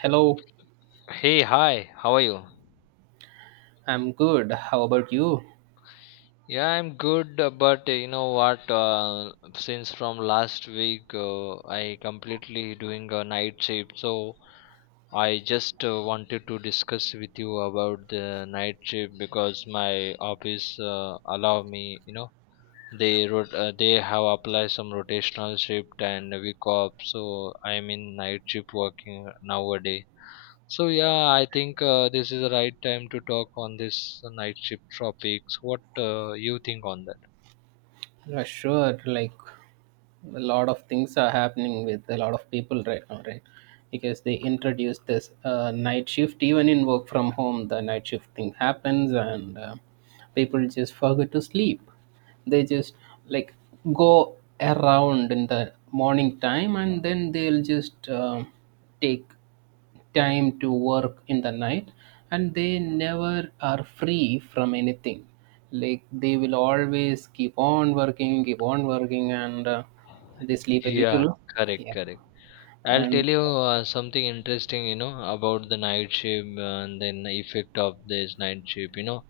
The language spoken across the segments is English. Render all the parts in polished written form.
Hello, Hey, hi, how are you? I'm good. How about you? Yeah, I'm good, but you know what? Since from last week, I completely doing a night shift, so I just wanted to discuss with you about the night shift because my office allow me, you know, they wrote they have applied some rotational shift and week off, so I'm in night shift working nowadays. So yeah, I think this is the right time to talk on this night shift topics. What you think on that? Yeah, sure. Like a lot of things are happening with a lot of people right now, right? Because they introduced this night shift, even in work from home, the night shift thing happens, and people just forget to sleep. They just like go around in the morning time, and then they'll just take time to work in the night, and they never are free from anything. Like they will always keep on working, keep on working, and they sleep a Yeah, little. correct, Yeah, correct. I'll tell and you something interesting, you know, about the night shift and then the effect of this night shift. You know,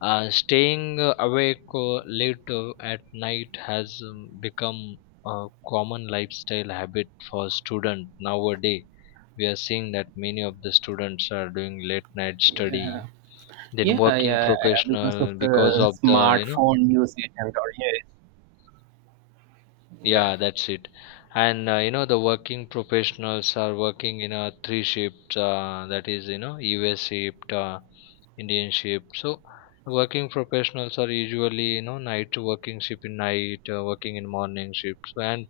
staying awake late at night has become a common lifestyle habit for students nowadays. We are seeing that many of the students are doing late night study, yeah, then yeah working yeah yeah, because of professional because the of the, you know, smartphone usage and all. Yeah, yeah. yeah, that's it. And you know the working professionals are working in a 3 shift, that is, you know, us shift, indian shift. So working professionals are usually, you know, night working shift in night, working in morning shifts, and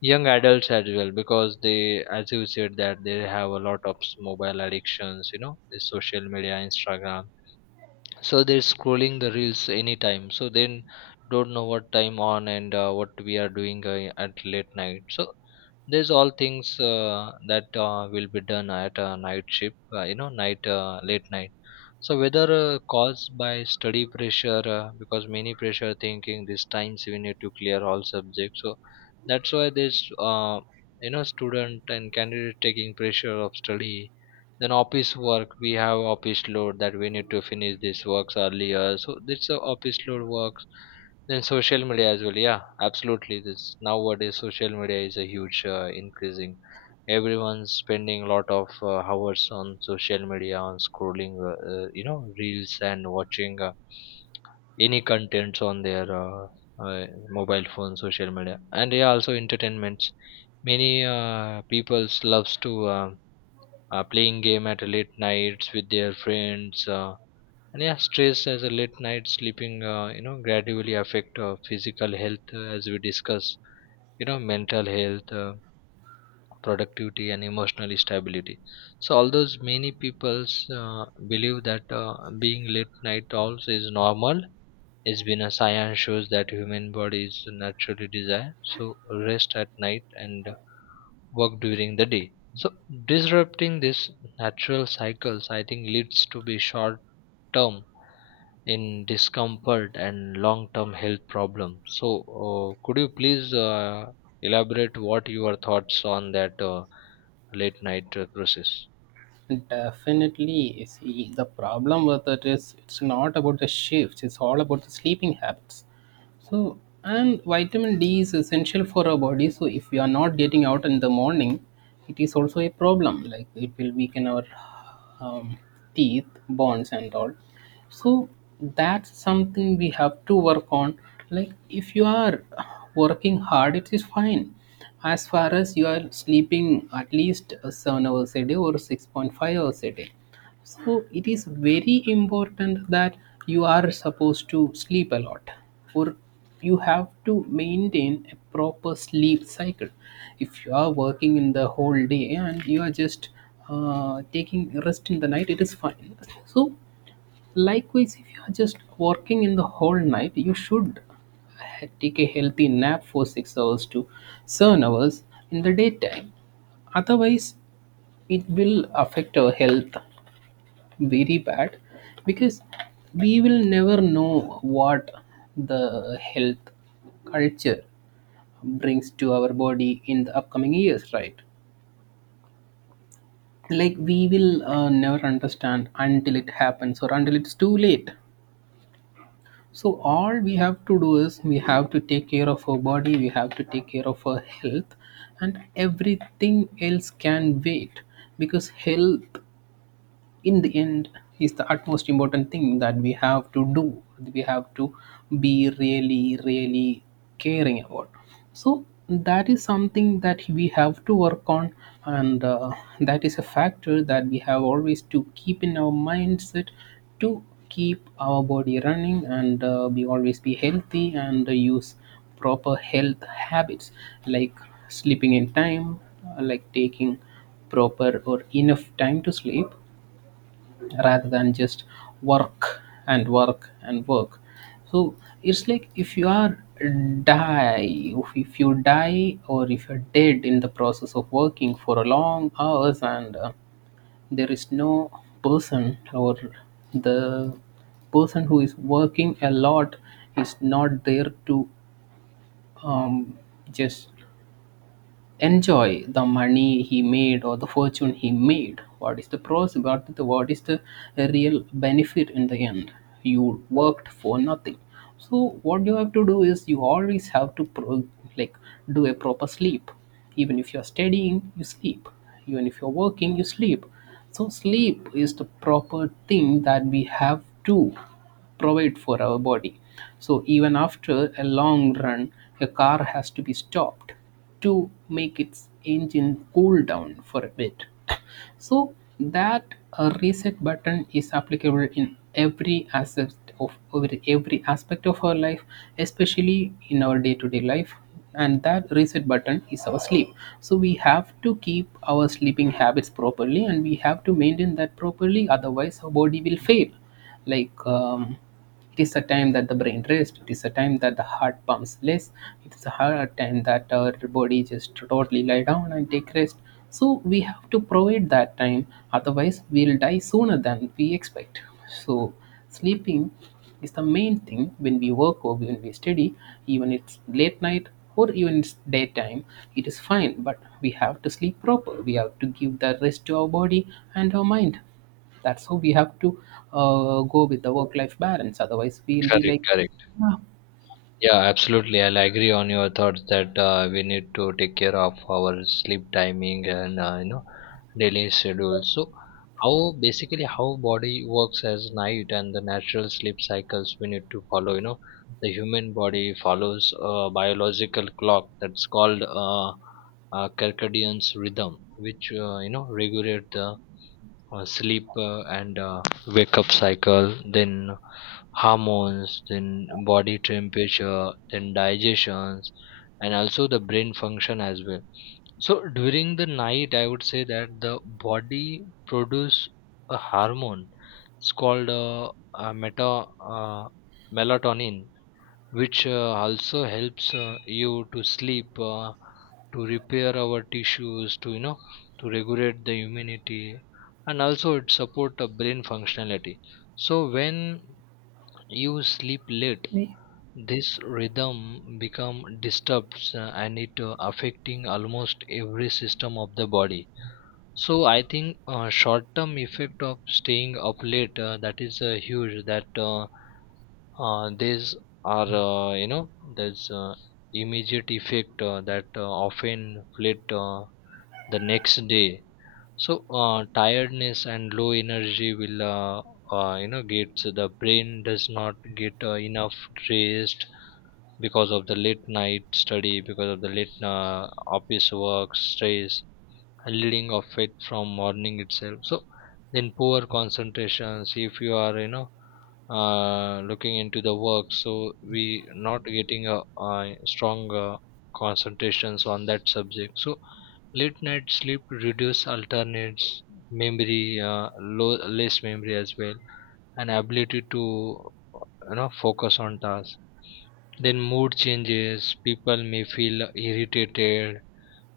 young adults as well, because they, as you said, that they have a lot of mobile addictions, you know, the social media, instagram. So they're scrolling the reels anytime, so then don't know what time on, and what we are doing at late night. So there's all things that will be done at a night shift, you know, night late night. So whether caused by study pressure, because many pressure thinking these times we need to clear all subjects. So that's why there's you know, student and candidate taking pressure of study. Then office work, we have office load that we need to finish these works earlier. So this office load work, then social media as well. Yeah, absolutely. This nowadays social media is a huge increasing. Everyone's spending a lot of hours on social media, on scrolling, you know, reels, and watching any contents on their uh, mobile phone, social media, and yeah, also entertainments. Many people's loves to playing game at late nights with their friends. And yeah, stress as a late night sleeping, you know, gradually affect physical health, as we discuss, you know, mental health, productivity, and emotional stability. So although many peoples uh, believe that being late night owls is normal, it's been a science shows that human bodies naturally desire so rest at night, and work during the day. So disrupting this natural cycles, I think, leads to be short term in discomfort and long term health problems. So, could you please elaborate what your thoughts on that late night process? Definitely. See, the problem with it is it's not about the shifts, it's all about the sleeping habits. So, and vitamin D is essential for our body. So, if we are not getting out in the morning, it is also a problem. Like, it will weaken our um, teeth bonds and all. So that's something we have to work on. Like, if you are working hard, it is fine, as far as you are sleeping at least 7 hours a day or 6.5 hours a day. So it is very important that you are supposed to sleep a lot, or you have to maintain a proper sleep cycle. If you are working in the whole day and you are just taking rest in the night, it is fine. So likewise, if you are just working in the whole night, you should take a healthy nap for 6 hours to 7 hours in the daytime. Otherwise, it will affect our health very bad, because we will never know what the health culture brings to our body in the upcoming years, right? Like, we will never understand until it happens or until it's too late. So all we have to do is we have to take care of our body, we have to take care of our health, and everything else can wait, because health in the end is the utmost important thing that we have to do. We have to be really, really caring about. So that is something that we have to work on, and that is a factor that we have always to keep in our mindset, to keep our body running and be always be healthy and use proper health habits, like sleeping in time, like taking proper or enough time to sleep, rather than just work and work and work. So it's like, if you are die, if you die or if you're dead in the process of working for a long hours, and there is no person, or the person who is working a lot is not there to um, just enjoy the money he made or the fortune he made, what is the pros, what is the real benefit in the end? You worked for nothing. So what you have to do is you always have to like, do a proper sleep. Even if you're studying, you sleep. Even if you're working, you sleep. So sleep is the proper thing that we have to provide for our body. So even after a long run, a car has to be stopped to make its engine cool down for a bit. So that reset button is applicable in every aspect of, our life, especially in our day-to-day life. And that reset button is our sleep. So we have to keep our sleeping habits properly, and we have to maintain that properly. Otherwise, our body will fail. Like it is a time that the brain rests, it is a time that the heart pumps less, it is a hard time that our body just totally lie down and take rest. So we have to provide that time, otherwise we'll die sooner than we expect. So sleeping is the main thing when we work or when we study, even it's late night or even it's daytime. It is fine, but we have to sleep proper, we have to give the rest to our body and our mind. That's how we have to go with the work-life balance. Otherwise, we'll be Correct, like, correct. "Ah, Yeah, absolutely. I'll agree on your thoughts that we need to take care of our sleep timing, and you know, daily schedule. So how basically how body works as night and the natural sleep cycles we need to follow. You know, the human body follows a biological clock that's called circadian's rhythm, which, you know, regulate the sleep and wake up cycle. Then hormones, then body temperature, then digestions, and also the brain function as well. So during the night, I would say that the body produce a hormone. It's called meta uh, melatonin, which, also helps you to sleep, to repair our tissues, to, you know, to regulate the immunity, and also it support the brain functionality. So when you sleep late, me." this rhythm become disturbs, and it affecting almost every system of the body. So I think short term effect of staying up late, that is huge. That these are You know, there's immediate effect that often fleet the next day. So tiredness and low energy will, you know, get. So the brain does not get enough rest because of the late night study, because of the late office work stress leading of it from morning itself. So then poor concentrations, if you are, you know, looking into the work, so we not getting a strong concentrations on that subject. So late night sleep reduce alternates memory, low, less memory as well, and ability to, you know, focus on tasks. Then mood changes, people may feel irritated,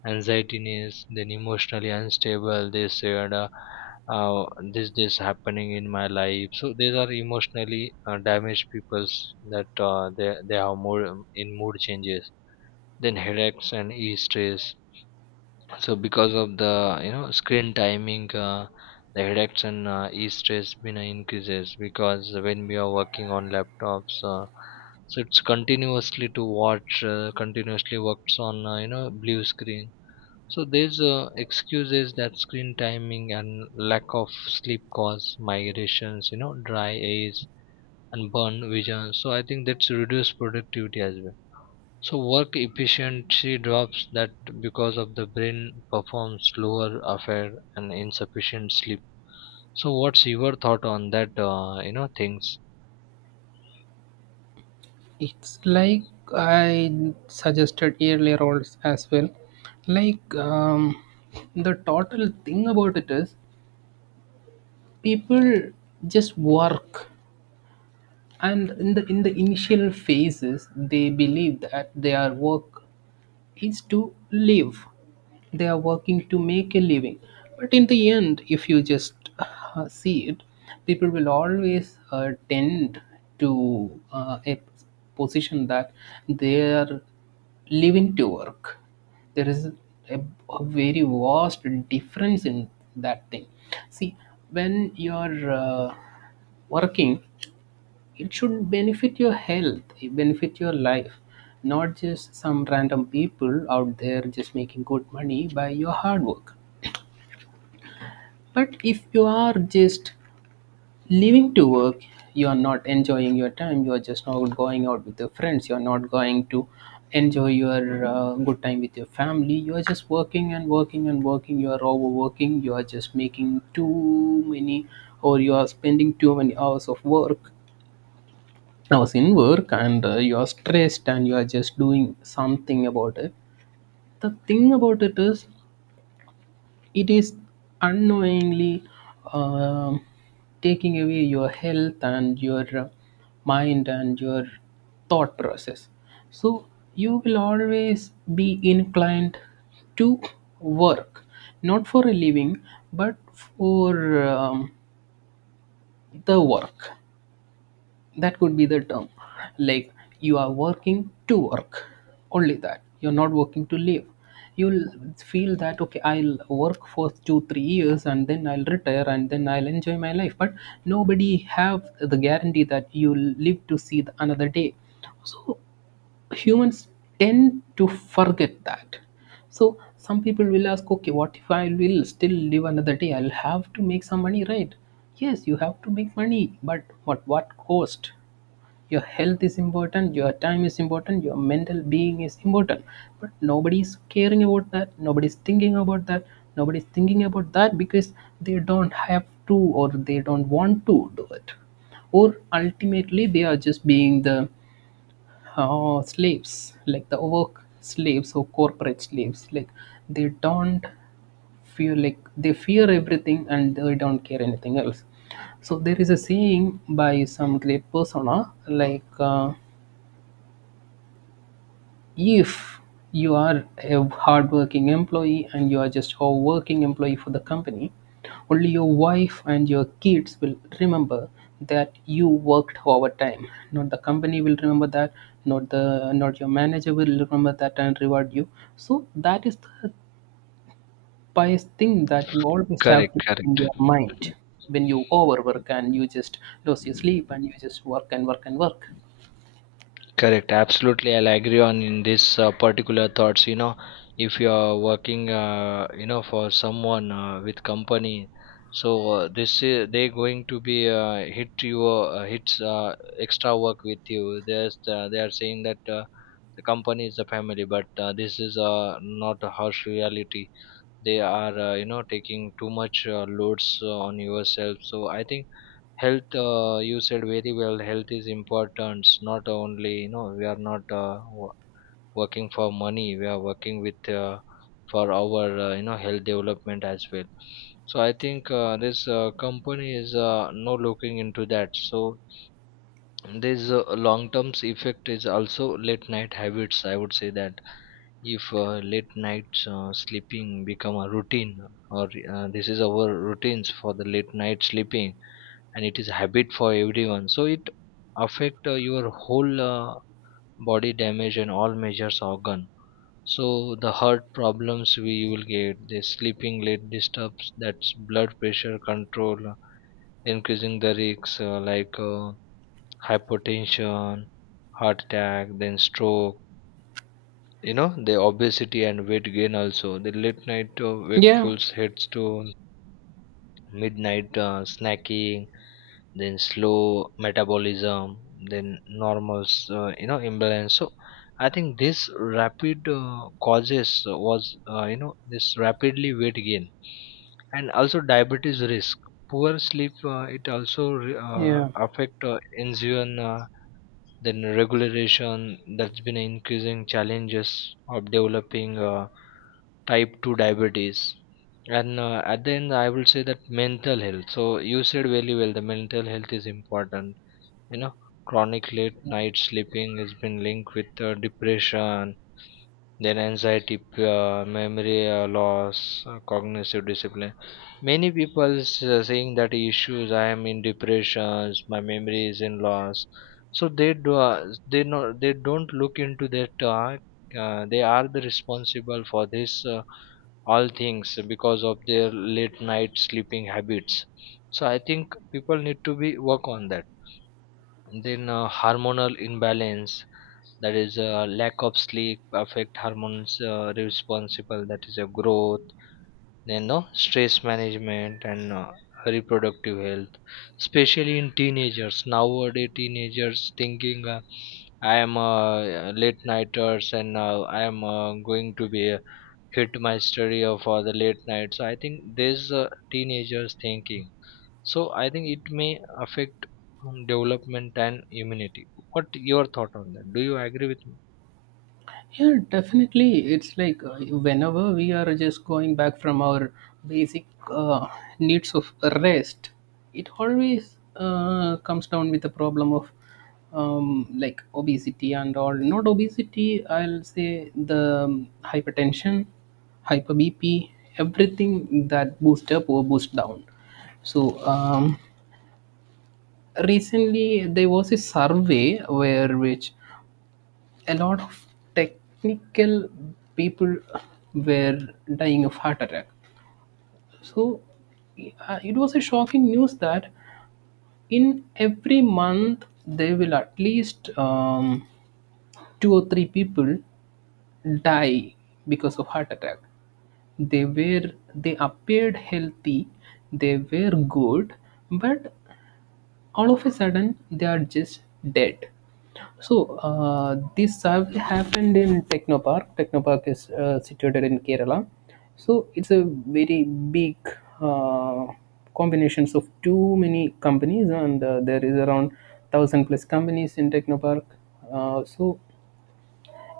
anxietiness, then emotionally unstable. They said, uh, "this happening in my life." So these are emotionally damaged peoples that they have more in mood changes. Then headaches and e stress. So because of the, you know, screen timing. The headaches and e stress been increases, because when we are working on laptops, so it's continuously to watch, continuously works on, you know, blue screen. So there's excuses that screen timing and lack of sleep cause migrations, you know, dry eyes and burn vision. So I think that's reduced productivity as well. So work efficiency drops that because of the brain performs slower affair and insufficient sleep. So what's your thought on that? You know things. It's like I suggested earlier, as well. Like, the total thing about it is people just work, and in the initial phases, they believe that their work is to live. They are working to make a living. But in the end, if you just see it, people will always tend to a position that they are living to work. There is a, a very vast difference in that thing. See, when you're working, it should benefit your health, it benefit your life, not just some random people out there just making good money by your hard work. But if you are just leaving to work, you are not enjoying your time, you are just not going out with your friends, you are not going to enjoy your good time with your family, you are just working and working and working, you are overworking, you are just making too many, or you are spending too many hours of work. I was in work, and you are stressed and you are just doing something about it. The thing about it is unknowingly um, taking away your health and your mind and your thought process. So you will always be inclined to work, not for a living, but for the work. That could be the term, like, you are working to work only, that you're not working to live. You'll feel that, okay, I'll work for 2 3 years and then I'll retire and then I'll enjoy my life, but nobody have the guarantee that you'll live to see the another day. So humans tend to forget that. So some people will ask, okay, what if I will still live another day? I'll have to make some money, right? Yes, you have to make money, but what cost? Your health is important, your time is important, your mental being is important, but nobody's caring about that, nobody's thinking about that, nobody's thinking about that because they don't have to, or they don't want to do it, or ultimately they are just being the slaves, like the work slaves or corporate slaves. Like, they don't feel like, they fear everything and they don't care anything else. So there is a saying by some great persona, like. If you are a hardworking employee and you are just a working employee for the company, only your wife and your kids will remember that you worked overtime. Not the company will remember that, not your manager will remember that and reward you. So that is the biased thing that you always Correct, have to keep in correct. your mind when you overwork and you just lose your sleep and you just work and work and work. Correct. Absolutely, I'll agree on in this particular thoughts. You know, if you are working, you know, for someone with company, so this is they going to be hit you, hits extra work with you. There's They are saying that the company is the family, but this is not a harsh reality. They are, you know, taking too much loads on yourself. So I think health, you said very well, health is important. It's not only, you know, we are not working for money, we are working with, for our you know, health development as well. So I think this company is no looking into that. So this long term effect is also late night habits. I would say that if late nights sleeping become a routine, or this is our routines for the late night sleeping, and it is habit for everyone. So it affect your whole body damage and all measures organ. So the heart problems we will get, the sleeping late disturbs that's blood pressure control, increasing the risks, like hypertension, heart attack, then stroke. You know the obesity and weight gain, also the late night Yeah, wakefuls heads to midnight snacking, then slow metabolism, then normals, you know, imbalance. So I think this rapid causes was you know, this rapidly weight gain, and also diabetes risk. Poor sleep, it also yeah. affect insulin, then regulation, that's been an increasing challenges of developing type 2 diabetes. And at the end I will say that mental health. So you said very well, the mental health is important. You know, chronic late night sleeping has been linked with depression, then anxiety, memory loss, cognitive discipline. Many people saying that issues. I am in depressions. My memory is in loss. So they do. They know. They don't look into that. They are the responsible for this all things because of their late night sleeping habits. So I think people need to be work on that, then hormonal imbalance, that is lack of sleep affect hormones responsible, that is a growth, then no stress management, and reproductive health, especially in teenagers. Nowadays teenagers thinking, I am late nighters, and I am going to be hit my study of the late night. So I think this teenagers thinking, so I think it may affect development and immunity. What your thought on that? Do you agree with me? Yeah, definitely. It's like whenever we are just going back from our basic uh, needs of rest, it always comes down with the problem of like obesity and all. Not obesity, I'll say the hypertension, hyper BP, everything that boost up or boost down. So recently there was a survey where which a lot of technical people were dying of heart attack. So it was a shocking news that in every month there will at least two or three people die because of heart attack. They appeared healthy, they were good, but all of a sudden they are just dead. So this have happened in Technopark. Technopark is situated in Kerala. So it's a very big uh, combinations of too many companies, and there is around 1,000+ companies in Technopark. So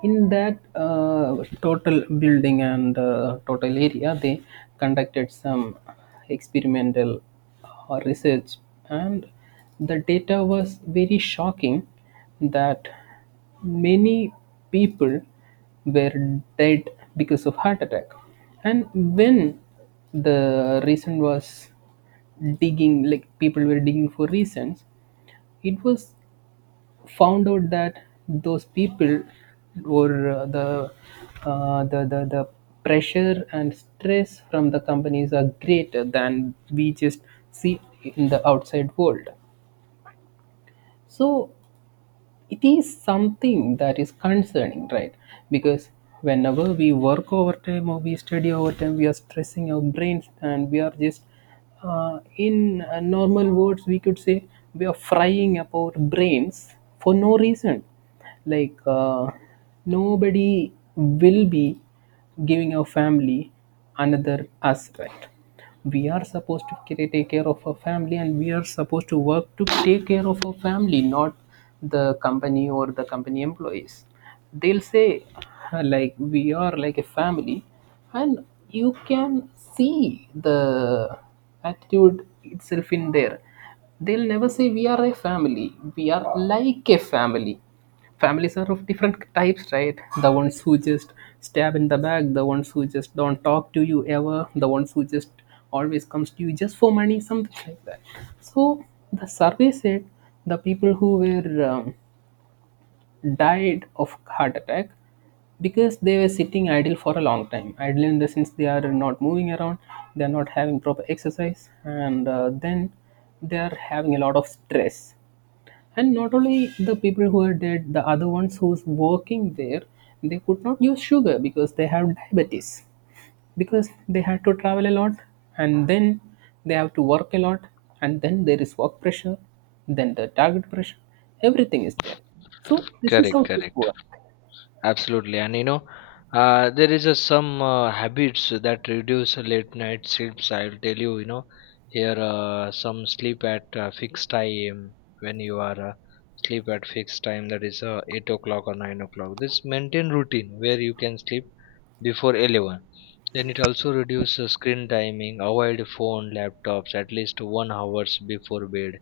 in that total building and total area, they conducted some experimental research, and the data was very shocking that many people were dead because of heart attack. And when the reason was digging, like people were digging for reasons, it was found out that those people were the pressure and stress from the companies are greater than we just see in the outside world, so it is something that is concerning, right? Because whenever we work overtime or we study overtime, we are stressing our brains and we are just, in normal words we could say, we are frying up our brains for no reason. like uh, Nobody will be giving our family another us, right? We are supposed to take care of our family and we are supposed to work to take care of our family, not the company. Or the company employees, they'll say, like, we are like a family. And you can see the attitude itself in there. They'll never say we are a family, we are like a family. Families are of different types, right? The ones who just stab in the back, the ones who just don't talk to you ever, the ones who just always comes to you just for money, something like that. So the survey said the people who were died of heart attack because they were sitting idle for a long time. Idle in the sense they are not moving around, they are not having proper exercise, and then they are having a lot of stress. And not only the people who are dead, the other ones who's working there, they could not use sugar because they have diabetes, because they had to travel a lot, and then they have to work a lot, and then there is work pressure, then the target pressure, everything is there. So this is Correct, how things correct. work. Absolutely, and you know, there is a some habits that reduce late night sleeps. I'll tell you, you know, here some sleep at fixed time. When you are sleep at fixed time, that is 8 o'clock or 9 o'clock. This maintain routine where you can sleep before 11. Then it also reduces screen timing. Avoid phone, laptops at least 1 hours before bed.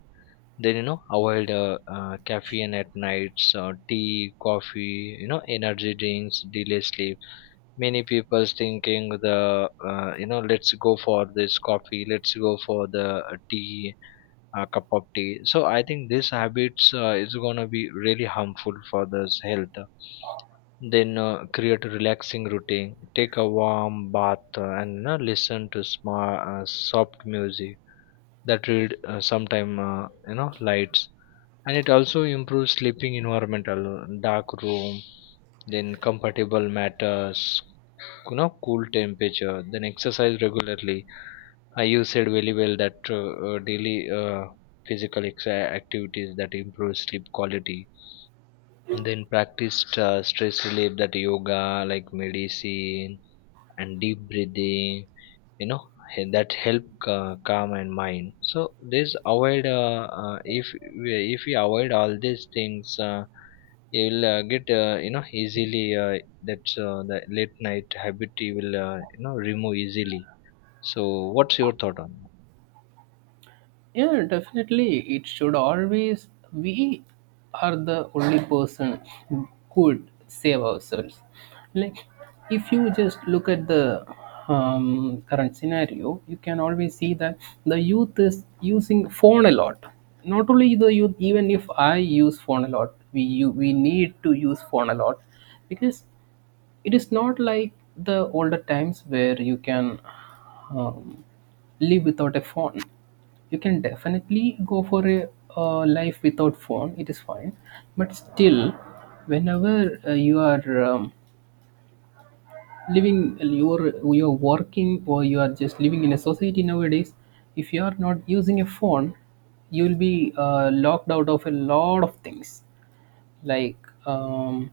Then you know avoid caffeine at nights, tea, coffee, you know, energy drinks delay sleep. Many people's thinking the, you know, let's go for this coffee, let's go for the tea, cup of tea. So I think these habits is going to be really harmful for this health. Then create a relaxing routine. Take a warm bath, and listen to smart, soft music, that will sometime, you know, lights, and it also improves sleeping environmental dark room, then comfortable matters, you know, cool temperature, then exercise regularly. You said very well that daily physical activities that improve sleep quality. Then practiced stress relief, that yoga like medicine, and deep breathing, you know, that help calm and mind. So this avoid if we avoid all these things, you will get, you know, easily, that the late night habit, you will, you know, remove easily. So what's your thought on that? Yeah, definitely. It should always, we are the only person who could save ourselves. Like, if you just look at the current scenario, you can always see that the youth is using phone a lot. Not only the youth, even if I use phone a lot, we need to use phone a lot because it is not like the older times where you can, um, live without a phone. You can definitely go for a life without phone, it is fine. But still, whenever you are living, you're working, or you are just living in a society nowadays, if you are not using a phone, you will be locked out of a lot of things, like um,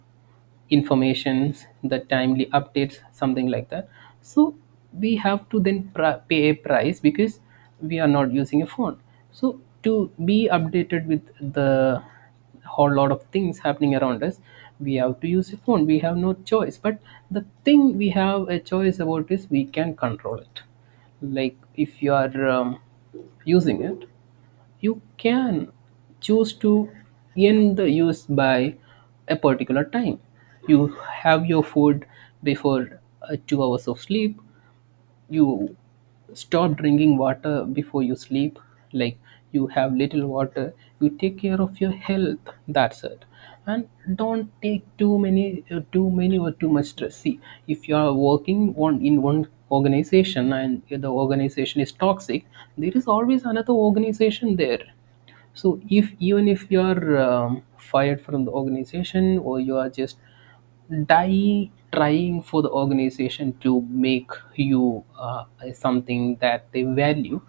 informations, the timely updates, something like that. So we have to then pay a price because we are not using a phone. So to be updated with the whole lot of things happening around us, we have to use a phone, we have no choice. But the thing we have a choice about is we can control it. Like if you are using it, you can choose to end the use by a particular time. You have your food before 2 hours of sleep, you stop drinking water before you sleep. Like, you have little water, you take care of your health, that's it. And don't take too many or too much stress. See, if you are working one organization and the organization is toxic, there is always another organization there. So if, even if you are fired from the organization, or you are just die trying for the organization to make you something that they value,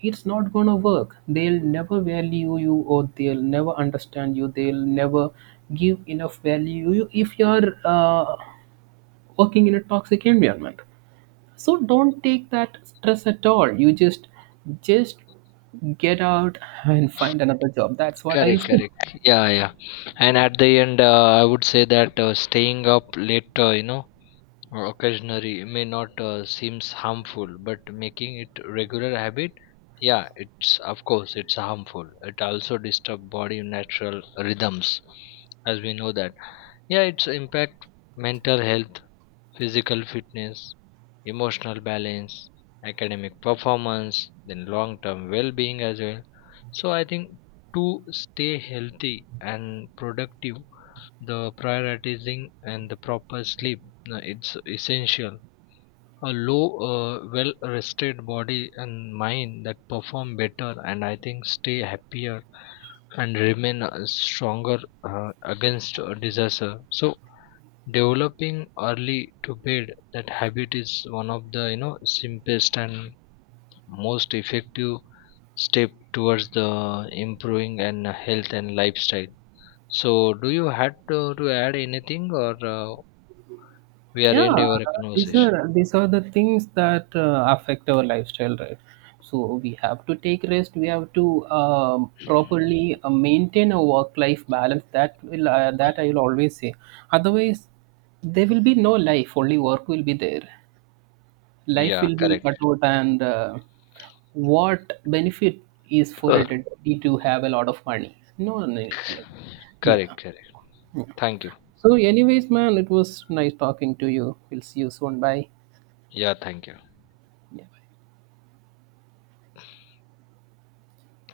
it's not gonna work. They'll never value you or they'll never understand you, they'll never give enough value you if you're working in a toxic environment. So don't take that stress at all. You just get out and find another job, that's what Correct, I'll say. correct, yeah, yeah. And at the end, I would say that staying up late, you know, or occasionally may not seems harmful, but making it regular habit, yeah, it's of course it's harmful. It also disturb body natural rhythms, as we know that. Yeah, it's impact mental health, physical fitness, emotional balance, academic performance, then long term well being as well. So I think, to stay healthy and productive, the prioritizing and the proper sleep, it's essential. A low, well rested body and mind that perform better, and I think stay happier and remain stronger against a disaster. So developing early to bed, that habit is one of the, you know, simplest and most effective step towards the improving and health and lifestyle. So do you had to add anything, or we are end Yeah, our these conversation? are, these are the things that affect our lifestyle, right? So we have to take rest, we have to properly maintain a work life balance, that will that I will always say. Otherwise, there will be no life, only work will be there, life Yeah, will be correct. cut out. And what benefit is for Uh, a deputy to have a lot of money? No need. Like, yeah. Correct, correct. Thank you. So anyways man, it was nice talking to you, we'll see you soon, bye. Yeah, thank you. Yeah.